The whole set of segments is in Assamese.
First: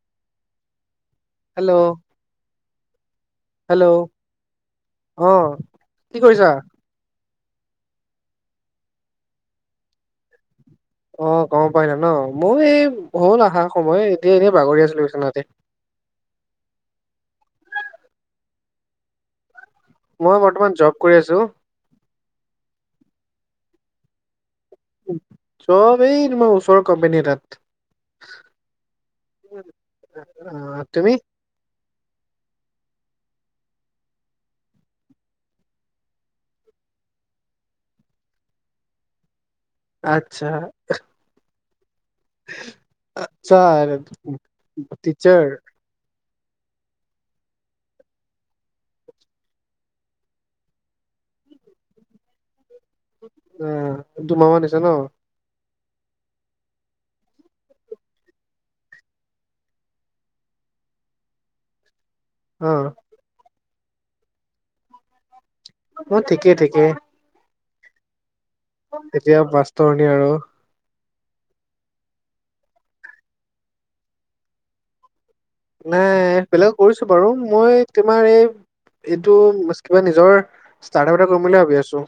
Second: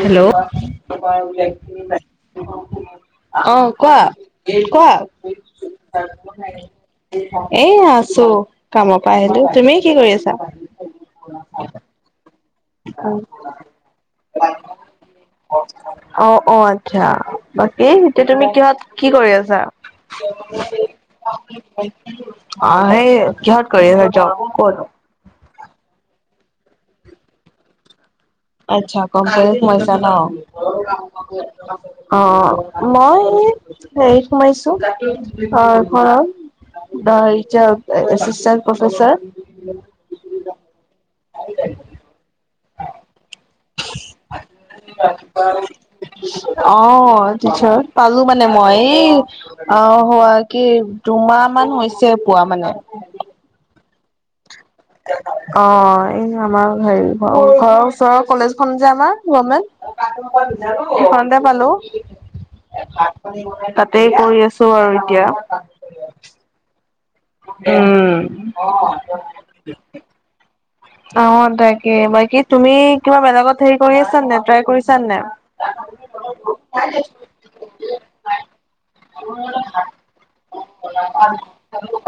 হেল্ল [inaudible] হেল্ল' অহ, হেল্ল' কোৱা কোৱা অ কি কৰিছা এহ আছো, কামৰ পৰা আহিলোঁ, তুমি কি কৰি আছা? অ গম পাইন নহ, ম‍ই এই হল আহা সময় এতিয়া এনে বাগৰি আছিলোঁ বিচনাতে। অ অ আচ্ছা বাকী এতিয়া তুমি কিহত কি কৰি আছা। মই বৰ্তমান জব কৰি আছো [unintelligible] আহ এই কিহত কৰি আছা জব কত? জব এই মই ওচৰৰ কোম্পানীৰ এটাত, আচ্ছা কম কৰি সোমাইছা নহ আহ তুমি অহ মই হেৰিত সোমাইছোঁ অহ ঘৰৰ, দহ হেৰিত যে এচিষ্টেণ্ট প্ৰফেচাৰ, আচ্ছা, আহিলে, আচ্ছা টিচাৰ অহ টিচাৰত পালোঁ মানে মই এই আহ হোৱা কি দুমাহ মান হৈছে পুৱা মানে, অহ দুমাহ মান হৈছে নহ। অ এই আমাৰ হেৰি ঘৰৰ ওচৰৰ কলেজ খন যে আমাৰ গমেণ্ট, এই খনতে পালো। অ, তাতে কৰি আছোঁ আৰু এতিয়া। অ ঠিকেই ঠিকেই, উম এতিয়া মাস্তৰণি আৰু অ তাকে বাকী তুমি কিবা বেলেগত হেৰি কৰি আছানাই ট্ৰাই কৰিছানাই, নাই বেলেগত কৰিছো বাৰু মই তোমাৰ এই এইটো কিবা নিজৰ ষ্টাৰ্টআপ এটা কৰিম বুলি ভাবি আছো।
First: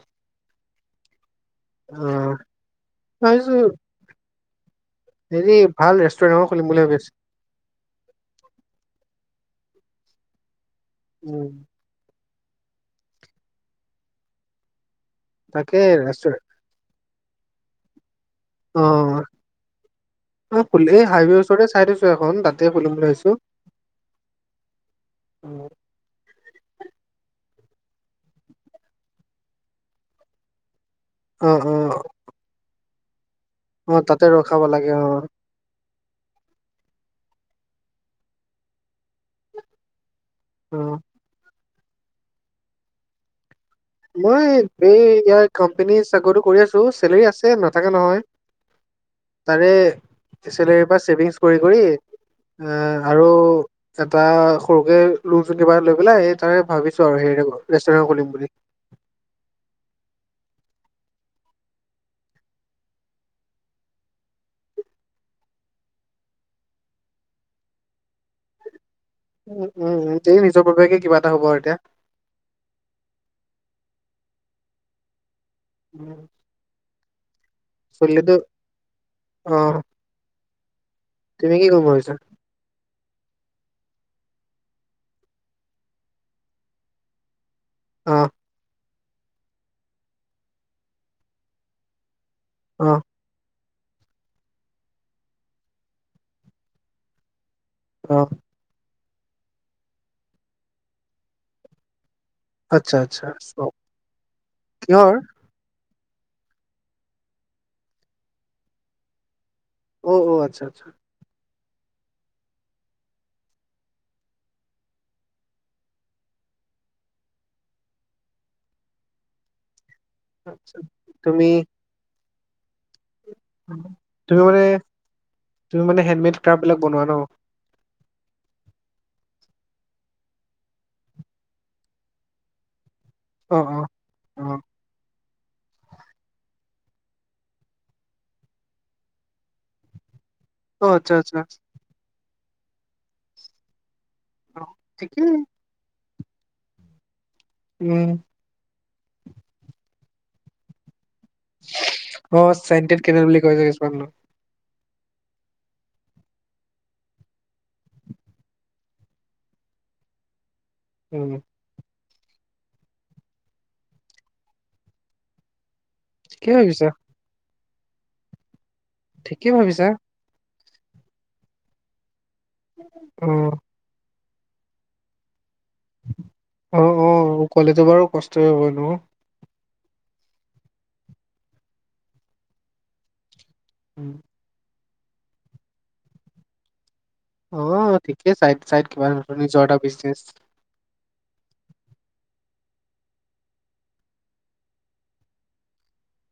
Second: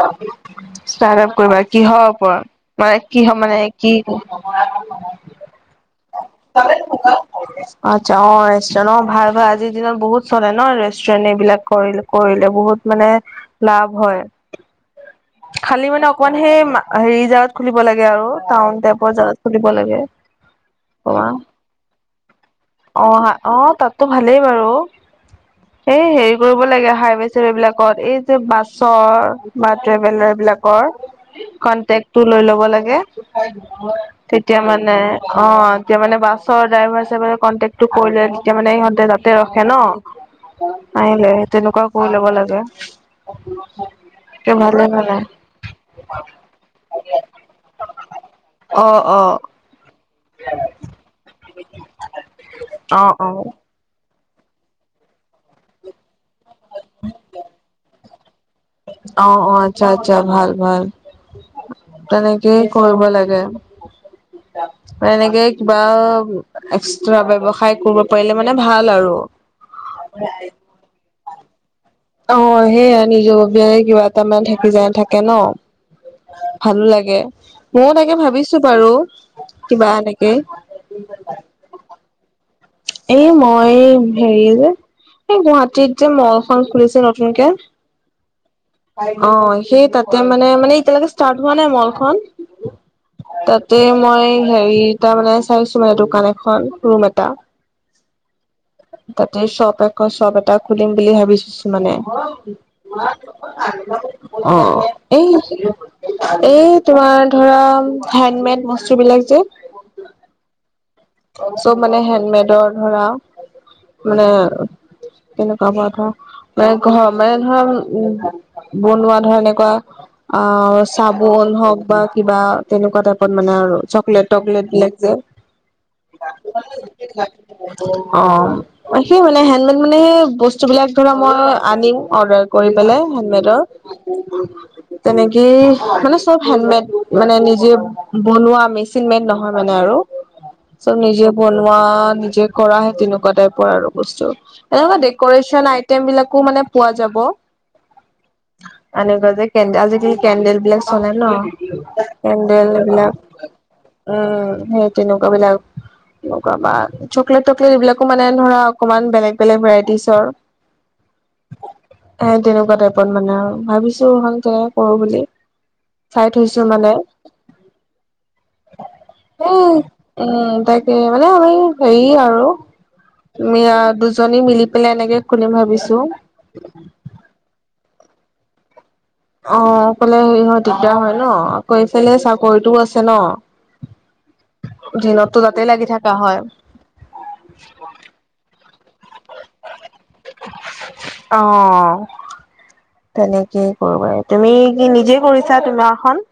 ষ্টাৰ্ট আপ কৰিবা অ কিহৰ ওপৰত মানে কিহ ভাবিছো মানে কি। হেৰি ভাল ৰেষ্টুৰেণ্ট এ খুলিম বুলি ভাবি আছো। আচ্ছা অ ৰেষ্টুৰেণ্ট অ ভাল ভাল আজিৰ দিনত বহুত চলে ন ৰেষ্টুৰেন্ট উম এইবিলাক কৰিলো। কৰিলে বহুত মানে লাভ হয় তাকে খালি মানে অকমান ৰেষ্টুৰেণ্ট সেই হেৰি জাগাত খুলিব লাগে আৰু টাউন অ টাইপৰ জাত খুলিব লাগে। অ খুলিলে এই অকমান হাইৱেৰ ওচৰতে চাই থৈছো এখন তাতে খুলিম বুলি অ ভাবিছো। অ তাততো ভালেই বাৰু উম, এই হেৰি কৰিব লাগে হাইৱে চাইৱে বিলাকত এই যে বাছৰ বা ট্ৰেভেলাৰ বিলাকৰ। অ অ কনটেকটো লৈ ল'ব লাগে অ তাতে তেতিয়া ৰখাব লাগে মানে অ, তেতিয়া মানে বাছৰ ড্ৰাইভাৰ চাইভাৰ কন্টেক্ট কৰিলে তেতিয়া মানে ইহঁতে তাতে ৰখে ন। অ আহিলে তেনেকুৱা ও কৰি ল'ব লাগে। মই ভালে এই ভালে ইয়াৰ কোম্পানী চাকৰিটো কৰি আছো চেলেৰী আছে নাথাকে নহয়। অ অ, তাৰে চেলেৰীৰ পৰা ছেভিংছ কৰি কৰি এই অ আৰু অ এটা সৰুকে ৰুম ভাৰাত লৈ পেলাই তাৰে ভাবিছো আৰু হেৰি ৰেষ্টুৰেণ্ট খুলিম বুলি। অ অ আচ্ছা আচ্ছা ভাল ভাল। তেনেকেই কৰিব লাগে। এনেকে কিবা এক্সট্ৰা ব্যৱসায় কৰিব পাৰিলে মানে ভাল আৰু উম উম এই নিজৰ ববিয়াকে কিবা এটা হব আৰু এতিয়া। অ সেইয়াই নিজৰ ববিয়াকে কিবা এটা মান থাকি যায় থাকে ন। উম, ভালো লাগে মইয়ো তাকে চলিলেতো ভাবিছো বাৰু অ কিবা এনেকে। তুমি কি কৰিম ভাবিছা। এই মই হেৰি যে এই গুৱাহাটীত যে মল খন খুলিছে নতুনকে। অ অ সেই তাতে মানে মানে এতিয়ালৈকে ষ্টাৰ্ট হোৱা নাই মলখন। অ। তাতে মই হেৰি তাৰ মানে চাইছো মানে দোকান এখন ৰুম এটা। অ। তাতে শ্বপ আকৌ শ্বপ এটা খুলিম বুলি ভাবিছো মানে। আচ্ছা আচ্ছা। চক অ কিহৰ এই এই তোমাৰ ধৰা হেনমেড বস্তুবিলাক যে অ অ আচ্ছা আচ্ছা। চব মানে হেণ্ডমেডৰ ধৰা মানে তেনেকুৱাবোৰ ধৰ। মানে ঘৰ মানে ধৰা উম বনোৱা ধৰ এনেকুৱা আ আচ্ছা তুমি চাবোন হওক বা কিবা তেনেকুৱা টাইপ পত মানে আৰু চকলেট - তুমি মানে টকলেট বিলাক যে। তুমি মানে হেনমেড ক্ৰাফবিলাক বনোৱা ন? অ। সেই মানে, হেনমেড মানে সেই বস্তুবিলাক ধৰা মই আনিম, অৰ্ডাৰ কৰি পেলাই, হেনমেডৰ। অ', অ', অ। তেনেকেই মানে চব হেণ্ডমেড মানে নিজে বনোৱা মেচিন মেড নহয় মানে আৰু। অ', চব আচ্ছা নিজে আচ্ছা বনোৱা, নিজে কৰাহে তেনেকুৱা টাইপৰ আৰু বস্তু। অ', এনেকুৱা ঠিকেই ডেক'ৰেচন আইটেমবিলাকো মানে পোৱা যাব। উম। এনেকুৱা যে কেন্দেল আজিকালি কেন্দেল বিলাক চলে ন। অ', কেন্দেল চেণ্টেড সেইবিলাক, কেনেল বুলি কয় যে কিছুমান ন। উম সেই তেনেকুৱা বিলাক। এনেকুৱা বা, চকলেট - টকলেট এইবিলাকো মানে ধৰা অকমান বেলেগ - বেলেগ ভেৰাইটিচৰ। ওম। এ তেনেকুৱা টাইপত মানে আৰু ভাবিছো ভালকে কৰোঁ বুলি। চাই ঠিকে থৈছোঁ ভাবিছা মানে। ঠিকে এই, ভাবিছা উম তাকে, মানে আমাৰ হেৰি আৰু অ', তুমি, আ দুজনী মিলি পেলাই এনেকে খুলিম ভাবিছো। উম উম, অকলেতো বাৰু কষ্ট হব নো? অ অকলে হেৰি হয় দিগদাৰ হয় ন আকৌ এইফালে চাকৰিটোও আছে ন। ওম। [inaudible] দিনতটো তাতেই লাগি থাকা হয়। অ ঠিকে, চাইড - চাইড কিবা নিজৰ যোৱা এটা বিজনেছ। অ। তেনেকেই কৰোঁ বাৰু। তুমি কি নিজে কৰিছা তোমাৰখন?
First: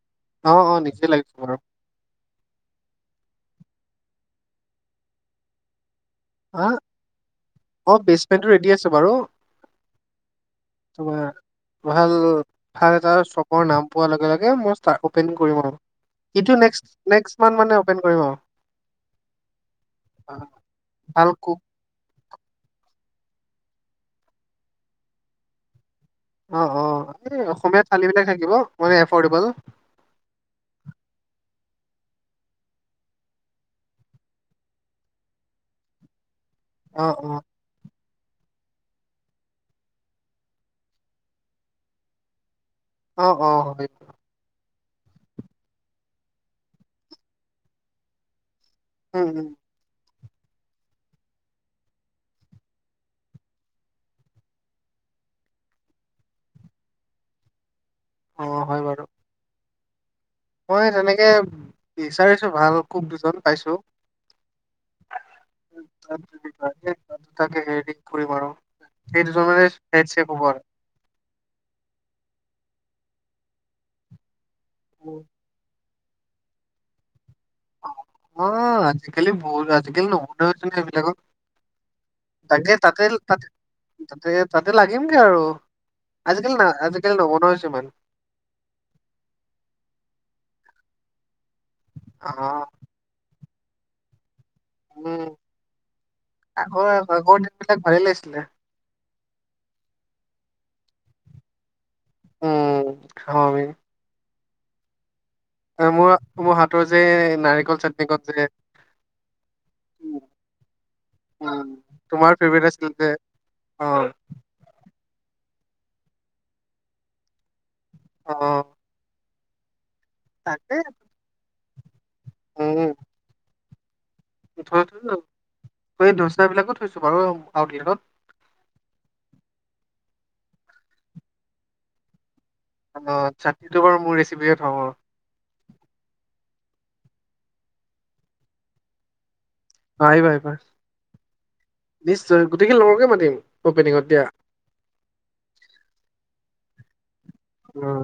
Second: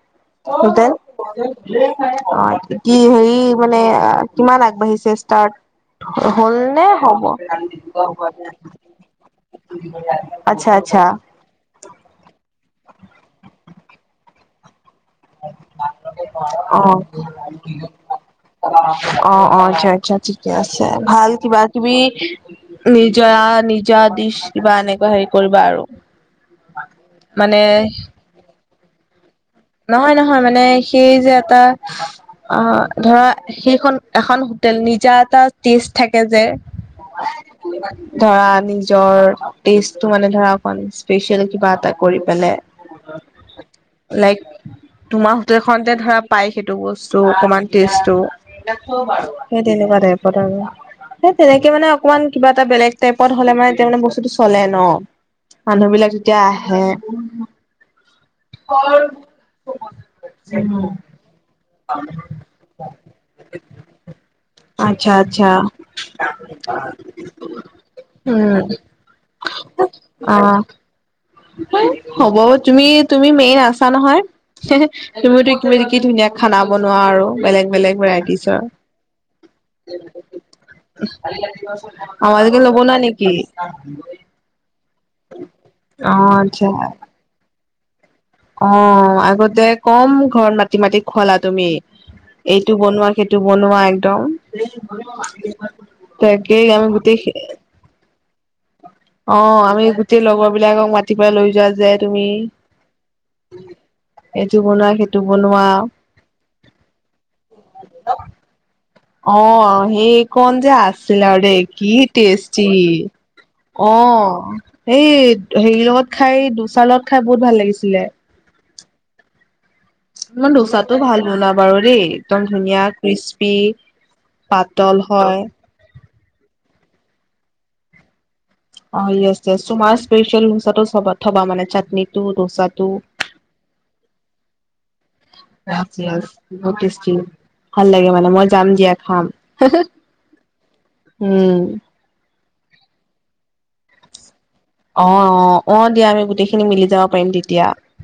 অ', অ', হোটেল? নিজে অ। লাগিব বাৰু কি হেৰি মানে, কিমান আগবাঢ়িছে ষ্টাৰ্ট? অ', হলনে, হ'ব? অ', বেচমেন্টটো ৰেডি আছে বাৰু আচ্ছা আচ্ছা। তোমাৰ ভাল, ভাল এটা স্বপৰ নাম পোৱাৰ লগে লগে মই ষ্টা- অপেনিং কৰিম আৰু। এইটো অ নেক্সট- নেক্সট মান্থ মানে অপেন কৰিম আৰু। অ অ, আচ্ছা আচ্ছা ঠিকে আছে। ভাল কিবা কিবি, নিজা -নিজা দিছ কিবা এনেকুৱা হেৰি কৰিবা আৰু। অ অ, সেইটোৱেই মানে অসমীয়া থালিবিলাক থাকিব মানে এফৰ্ডেবল। নহয় নহয় মানে, সেই যে এটা অ ধৰা সেইখন এখন হোটেল নিজা এটা টেষ্ট থাকে যে। অ অ [unintelligible] ধৰা নিজৰ টেষ্টটো মানে ধৰা, অকনমান স্পেচিয়েল কিবা এটা কৰি পেলাই অ অ হয় লাইক তোমাৰ হোটেল খনতে ধৰা পাই সেইটো বস্তু, অকমান টেষ্টটো। উম উম এনেকোৱা টাইপৰ আৰু। সেই তেনেকে মানে অকমান কিবা এটা বেলেগ টাইপত হলে মানে এতিয়া মানে বস্তুটো চলে ন। মানুহ বিলাক তেতিয়া আহে। অ হয় বাৰু মই তেনেকে বিচাৰিছো, ভাল খুব দুজন পাইছোঁ। আচ্ছা আচ্ছা। [unintelligible] তাকে হেৰি দি কৰিম আৰু। উম সেইজনৰে হেতছেক অ হব আৰু। হ'ব তুমি, তুমি মেইন আছা নহয়। তুমি তো কি কি ধুনীয়া খানা বনোৱা আৰু, বেলেগ বেলেগ অ ভেৰাইটিজৰ। আজিকালি বহুত আজিকালি নুশুনা হৈছো ন এইবিলাকত অঁ, আজি কালি তাকে নবনোৱা তাতে নেকি? তাতে অ। [unintelligible] তাতে তাতে লাগিমগে আৰু, আজিকালি না, আজিকালি নবনোৱা হৈছোঁ ইমান। অঁ। আগতে কম ঘৰত মাটি মাটি খুৱালা তুমি। অ এইটো বনোৱা সেই - টো বনোৱা একদম, উম তাকেই আমি গোটেই- এইবিলাক ভালে লাগছিলে। অঁ আমি গোটেই লগৰ বিলাকক মাতি পাই লৈ যোৱা যে তুমি। উম খাওঁ আমি এইটো বনোৱা, সেইটো বনোৱা। এ মোৰ মোৰ হাতৰ যে নাৰিকল চাটনি কণ যে অঁ, সেই কন যে আছিলে আৰু ৰে, উম কি তোমাৰ ফেভৰেট টেষ্টি। আছিল যে অ অঁ, সেই হেৰি লগত খাই, দুচাৰ লগত খাই বহুত ভাল লাগিছিলে। অঁ মই দোচাটো ভাল বনাও বাৰু দেই একদম ধুনীয়া, উম টেষ্টি - থৈ থৈ এই দচা বিলাকো থৈছো বাৰু আউটলেটত। অ য়েছ তোমাৰ স্পেচিয়েল দোচাটো চ থবা মানে, চাটনিটো ডোচাটো। অঁ, ছাটনিটো বাৰু মোৰ ৰেচিপিয়ে থম আৰু। বহুত তেষ্টি ভাল লাগে মানে মই যাম দিয়া খাম। আহিবা আহিবা, উম। নিশ্চয় গোটেইখিনি লগৰকে মাতিম অপেনিঙত দিয়া। অঁ অঁ অঁ দিয়া আমি গোটেইখিনি মিলি যাব পাৰিম তেতিয়া। উম।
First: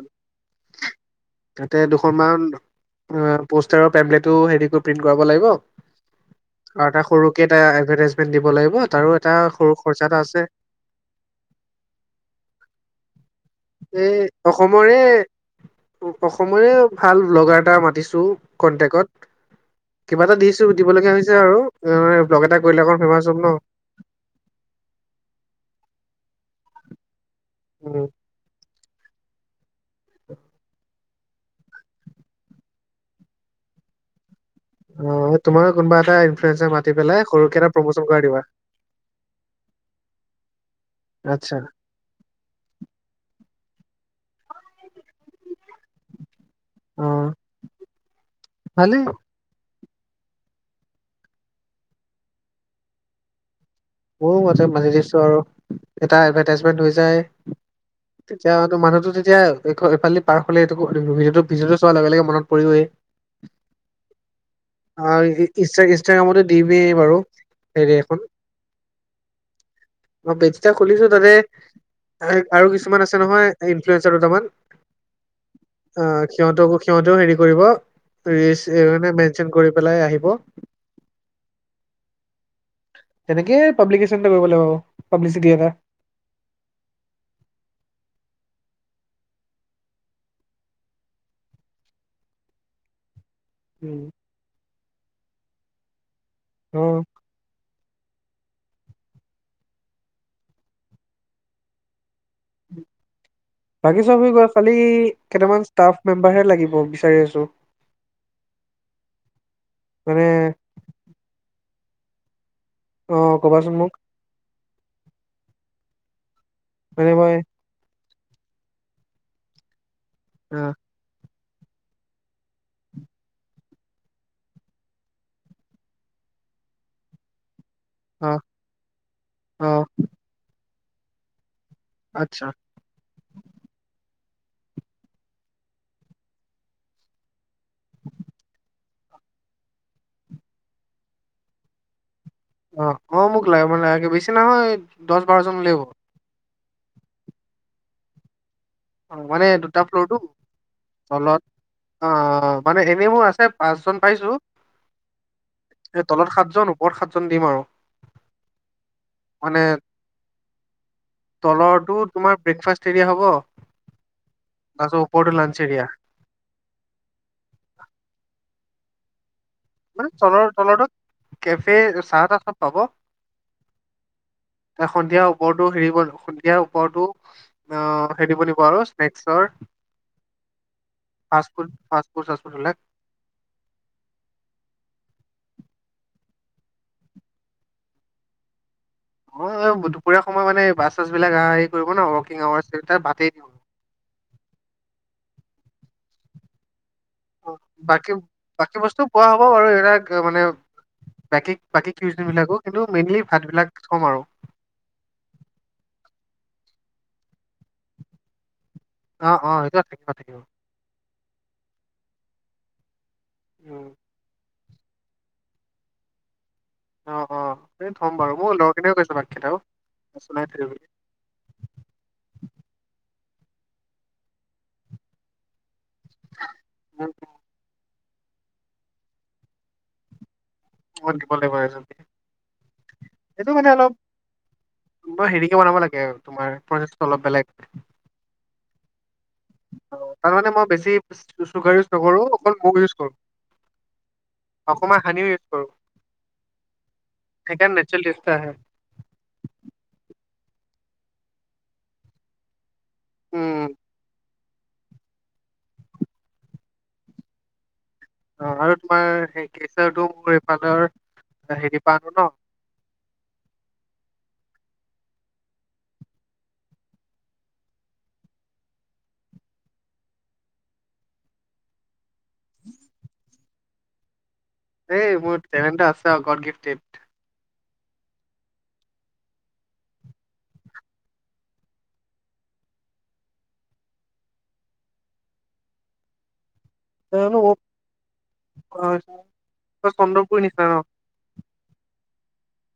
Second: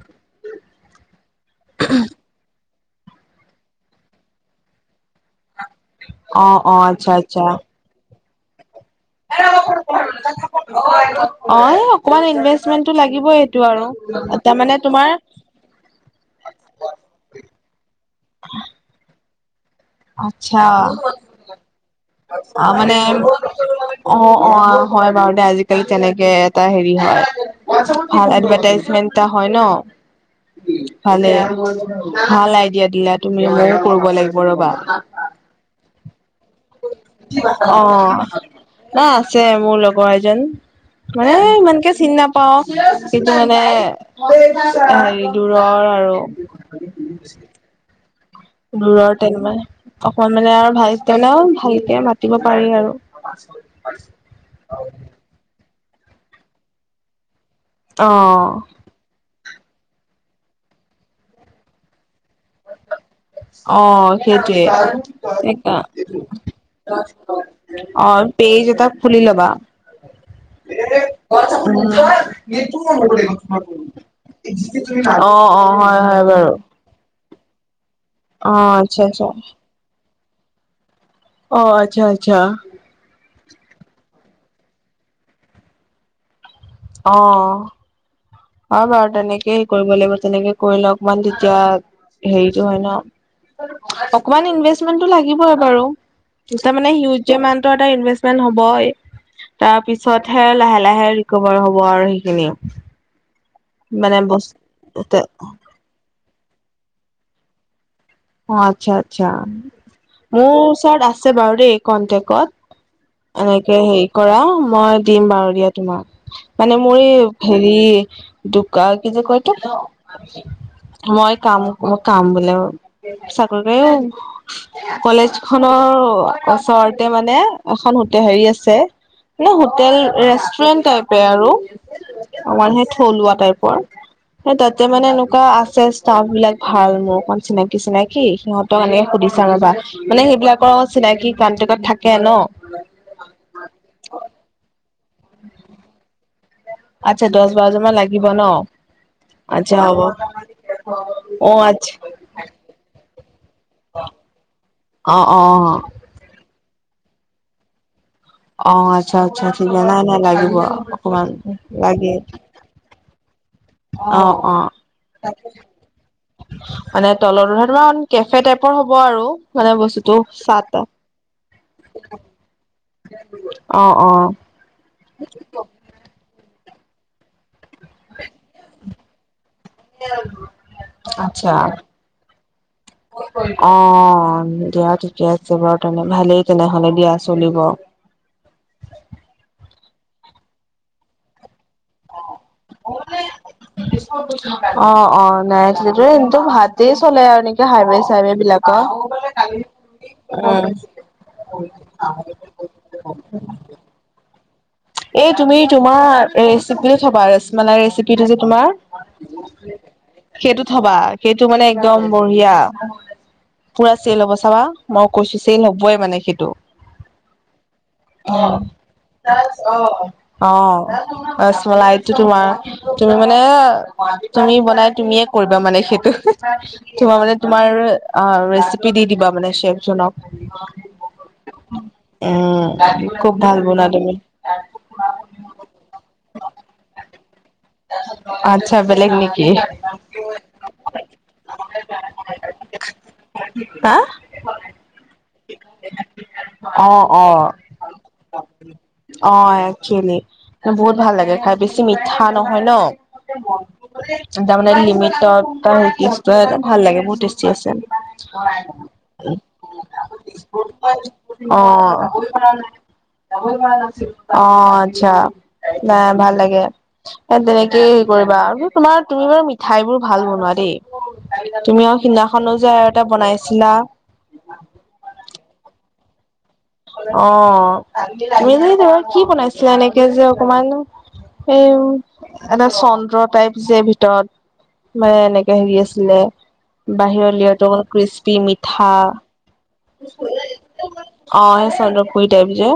তাতে দুখনমান অঁ পোষ্টাৰৰ টেবলেটো হেৰি কৰি প্ৰিন্ট কৰাব লাগিব। অ', অ', আৰু এটা আচ্ছা সৰুকে আচ্ছা। এটা এডভাৰটাইজমেন্ট দিব লাগিব, তাৰো এটা সৰু খৰচা এটা আছে। অঁ এই অকমান ইনভেষ্টমেন্টটো লাগিবই এইটো আৰু। এই তাৰমানে অসমৰে তোমাৰ অসমৰে ভাল ব্লগাৰ এটা মাতিছো কন্টেকত। কিবা এটা আচ্ছা দিছো, দিব লগগীয়া হৈছে আৰু ব্লগ এটা কৰিলে ফেমাচ হম ন। অঁ অঁ হয় বাৰু দে আজিকালি তেনেকে এটা হেৰি হয়। উম ভাল এডভাৰটাইজমেন্টটা হয় ন। [inaudible] ভালে, ভাল আইডিয়া দিলা তুমি মইয়ো কৰিব লাগিব ৰবা। অ তোমাৰ কোনোবা এটা- ইনফ্লুৱেঞ্চাৰ মাতি পেলাই সৰুকে এটা প্ৰমোচন অঁ, কৰাই দিবা নাই আছে মোৰ লগৰ এজন। মানে আচ্ছা ইমানকে চিনা- পাও সেইটো মানে হেৰি দূৰৰ আৰু। অঁ। দূৰৰ তেনমাই, অকণ মানে আৰু ভাল তেনেও ভালকে মাতিব পাৰি আৰু। প [unintelligible] মোৰ মতে মাতি দিছো আৰু, এটা এডভাৰটাইজমেন্ট হৈ যায়। অ তেতিয়া সৈতো মানুহটো তেতিয়া- এই এইফালেদি পাৰ হ'লে এইটো ভিডিঅটো চোৱাৰ লগে লগে মনত পৰিবই। অঁ সেইটোৱে, আৰু ইনষ্টা ইনষ্টাগ্ৰামতো দিমেই বাৰু হেৰি এখন অঁ। পেইজ এটা খুলি ল'বা। অ পেজ এটা খুলিছো তাতে উম। আৰু কিছুমান আছে নহয় ইনফ্লুৱেঞ্চাৰ দুটামান অঁ অঁ হয় অ হয় বাৰু। সিহঁতকো সিহঁতেও হেৰী কৰিব, ৰী অ চি আচ্ছা মানে আচ্ছা মেনচন কৰি পেলাই আহিব। অঁ আচ্ছা আচ্ছা। তেনেকে পাব্লিকেচন এটা কৰিব লাগিব বাৰু, পাব্লিচিটি এটা। অহ। হয় বাৰু তেনেকে হেৰী কৰিব লাগিব। তেনেকে কৰিলে অকমান তেতিয়া হেৰীটো হয় উম ন। অকমান ইনভেষ্টমেণ্টো লাগিবই বাৰু, অ তাৰমানে হিউ মান্তৰ এটা ইনভেষ্টমেণ্ট হ'বই। তাৰপিছত হে লাহে লাহে ৰিকভাৰ হ'ব আৰু সেইখিনি। বাকী চব মানে হৈ গ'ল, খালি বস্তু কেইটামান ষ্টাফ মেম্বাৰহে লাগিব, বিচাৰি আছোঁ। অঁ আচ্ছা আচ্ছা। মানে মোৰ ওচৰত আছে বাৰু দেই অ কন্টেকত। কবাচোন এনেকে মোক হেৰী কৰা, মই দিম বাৰু দিয়া তোমাক। মানে মোৰে এই হেৰী হেৰী দোকা কি যে কয় এইটো অঁ। মই কাম মই কাম বোলে অঁ চাকৰিটোৱে কৰিম। কলেজ খনৰ ওচৰতে মানে এখন হো হোটে অ হেৰী আছে, মানে অ হোটেল ৰেষ্টুৰেন্ট টাইপে আৰু। আচ্ছা আমাৰ সেই থলুৱা টাইপৰ। সেই তাতে মানে এনেকুৱা আছে ষ্টাফ বিলাক ভাল মোৰ অকমান চিনা কি চিনাকি সিহঁতক এনেকে সুধি চাম ৰবা, মানে সেইবিলাকৰ লগত চিনাকি কান্তেকত থাকে ন? অঁ অঁ মোক লাগে মানে বেছি নহয় দছ বাৰজন হ'লে হ'ব। আচ্ছা দছ বাৰজন মান লাগিব ন? অ মানে আচ্ছা দুটা ফ্ল'ৰটো হ'ব, তলত অঁ আচ অ মানে এনেই মোৰ আছে পাঁচজন পাইছোঁ। অ অ তলত সাতজন ওপৰত সাতজন দিম আৰু। অঁ আচ্ছা আচ্ছা মানে ঠিকে নাই নাই লাগিব অকমান লাগে। তেতিয়া হ'ব। অঁ অঁ। তাৰপিছত ওপৰতো লাঞ্চ এৰিয়া মানে তলত সেইটো তোমাৰ কেফে টাইপৰ হ'ব আৰু মানে বস্তুটো তলৰ চাহ তলৰটোত কেফে তাহ চাহ তাহ চব পাব অঁ অঁ। এ সন্ধিয়া ওপৰটো হেৰী সন্ধিয়া ওপৰতো অঁ হেৰী বনিব আৰু স্নেকচৰ আচ্ছা। ফাষ্ট ফুড চাষ্ট ফুড বিলাক অঁ দিয়া ঠিকে আছে বাৰু তেনে ভালেই তেনেহলে দিয়া চলিব। অঁ দুপৰীয়া সময়ত মানে বাছ চাছ বিলাক আহা আহি কৰিব ন ৱকিং আৱাৰচ তাত ভাতে দিব। অঁ অঁ নাই সেইটোৱে কিন্তু ভাত তেই চলে আৰু অ, নেকি হাইৱে বাকী চাইৱে বিলাক বাকী বস্তু পোৱা হ'ব বাৰু এইবিলাক মানে উম। বাকী বাকী কিউচন বিলাকো [unintelligible] কিন্তু মেইনলি ভাত বিলাক থম আৰু। এই তুমি তোমাৰ ৰেচিপিটো থবা ৰসমলাই ৰেচিপিটো যে তোমাৰ। অঁ অঁ সেইটোৱে থাকিব থাকিব। সেইটো থবা সেইটো মানে একদম বঢ়িয়া উম পুৰা চেল হ'ব চাবা। মই কৈছোঁ চেইল হ'বই মানে সেইটো। অঁ অঁ সেই থ'ম বাৰু মোৰ লগৰ কেইটাও কৈছে বাকী কেইটাও। চলাই থৈ অঁ বুলি ৰসমলাইটো তোমাৰ তুমি মানে তুমি বনাই তুমিয়ে কৰিবা মানে সেই মোক তোমাৰ মানে তোমাৰ আ ৰেচিপি দি দিবা মানে চেফ জনক। মোক দিব লাগিব ৰেচিপি উম খুব ভাল বনোৱা তুমি। ব হেৰিকে বনাব লাগে তোমাৰ অলপ বেলেগ। আচ্ছা বেলেগ নেকি? তাৰ মানে মই বেছি চুগাৰ ইউজ নকৰো অকল মগ ইউজ কৰো। তা অকমান সানিও ইউজ কৰো, অ', অ'। সেইকাৰণ নেচেল টেষ্ট আহে। অ একচুৱেলি, বহুত ভাল লাগে খাই বেছি মিঠা নহয় ন। উম তাৰমানে লিমিটত ভাল লাগে বহুত টেষ্টি আছে। অ আৰু তোমাৰ সেই কেচাৰটো মোৰ এইফালৰ অ। হেৰি পৰা আনো ন অ আচ্ছা না ভাল লাগে। তেনেকে হেৰি কৰিবা আৰু তোমাৰ তুমি বাৰু মিঠাইবোৰ ভাল বনোৱা দেই। তুমি আৰু সিদিনাখনো যে আৰু এটা বনাইছিলা? এই মোৰ চেনেলেণ্টা আছে গড গিফ্ট। অ মিলি ত কি বনাইছিলা এনেকে যে অকমান সেও এটা চন্দ্ৰ টাইপ যে ভিতৰত। মানে এনেকে হেৰি আছিলে জানো মোক বাহিৰলৈত ক্ৰিস্পি মিঠা। চন্দ্ৰপুৰ নিচিনা ন। অ সেই চন্দ্ৰপুুৰী টাইপ যে।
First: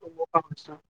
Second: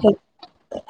সেই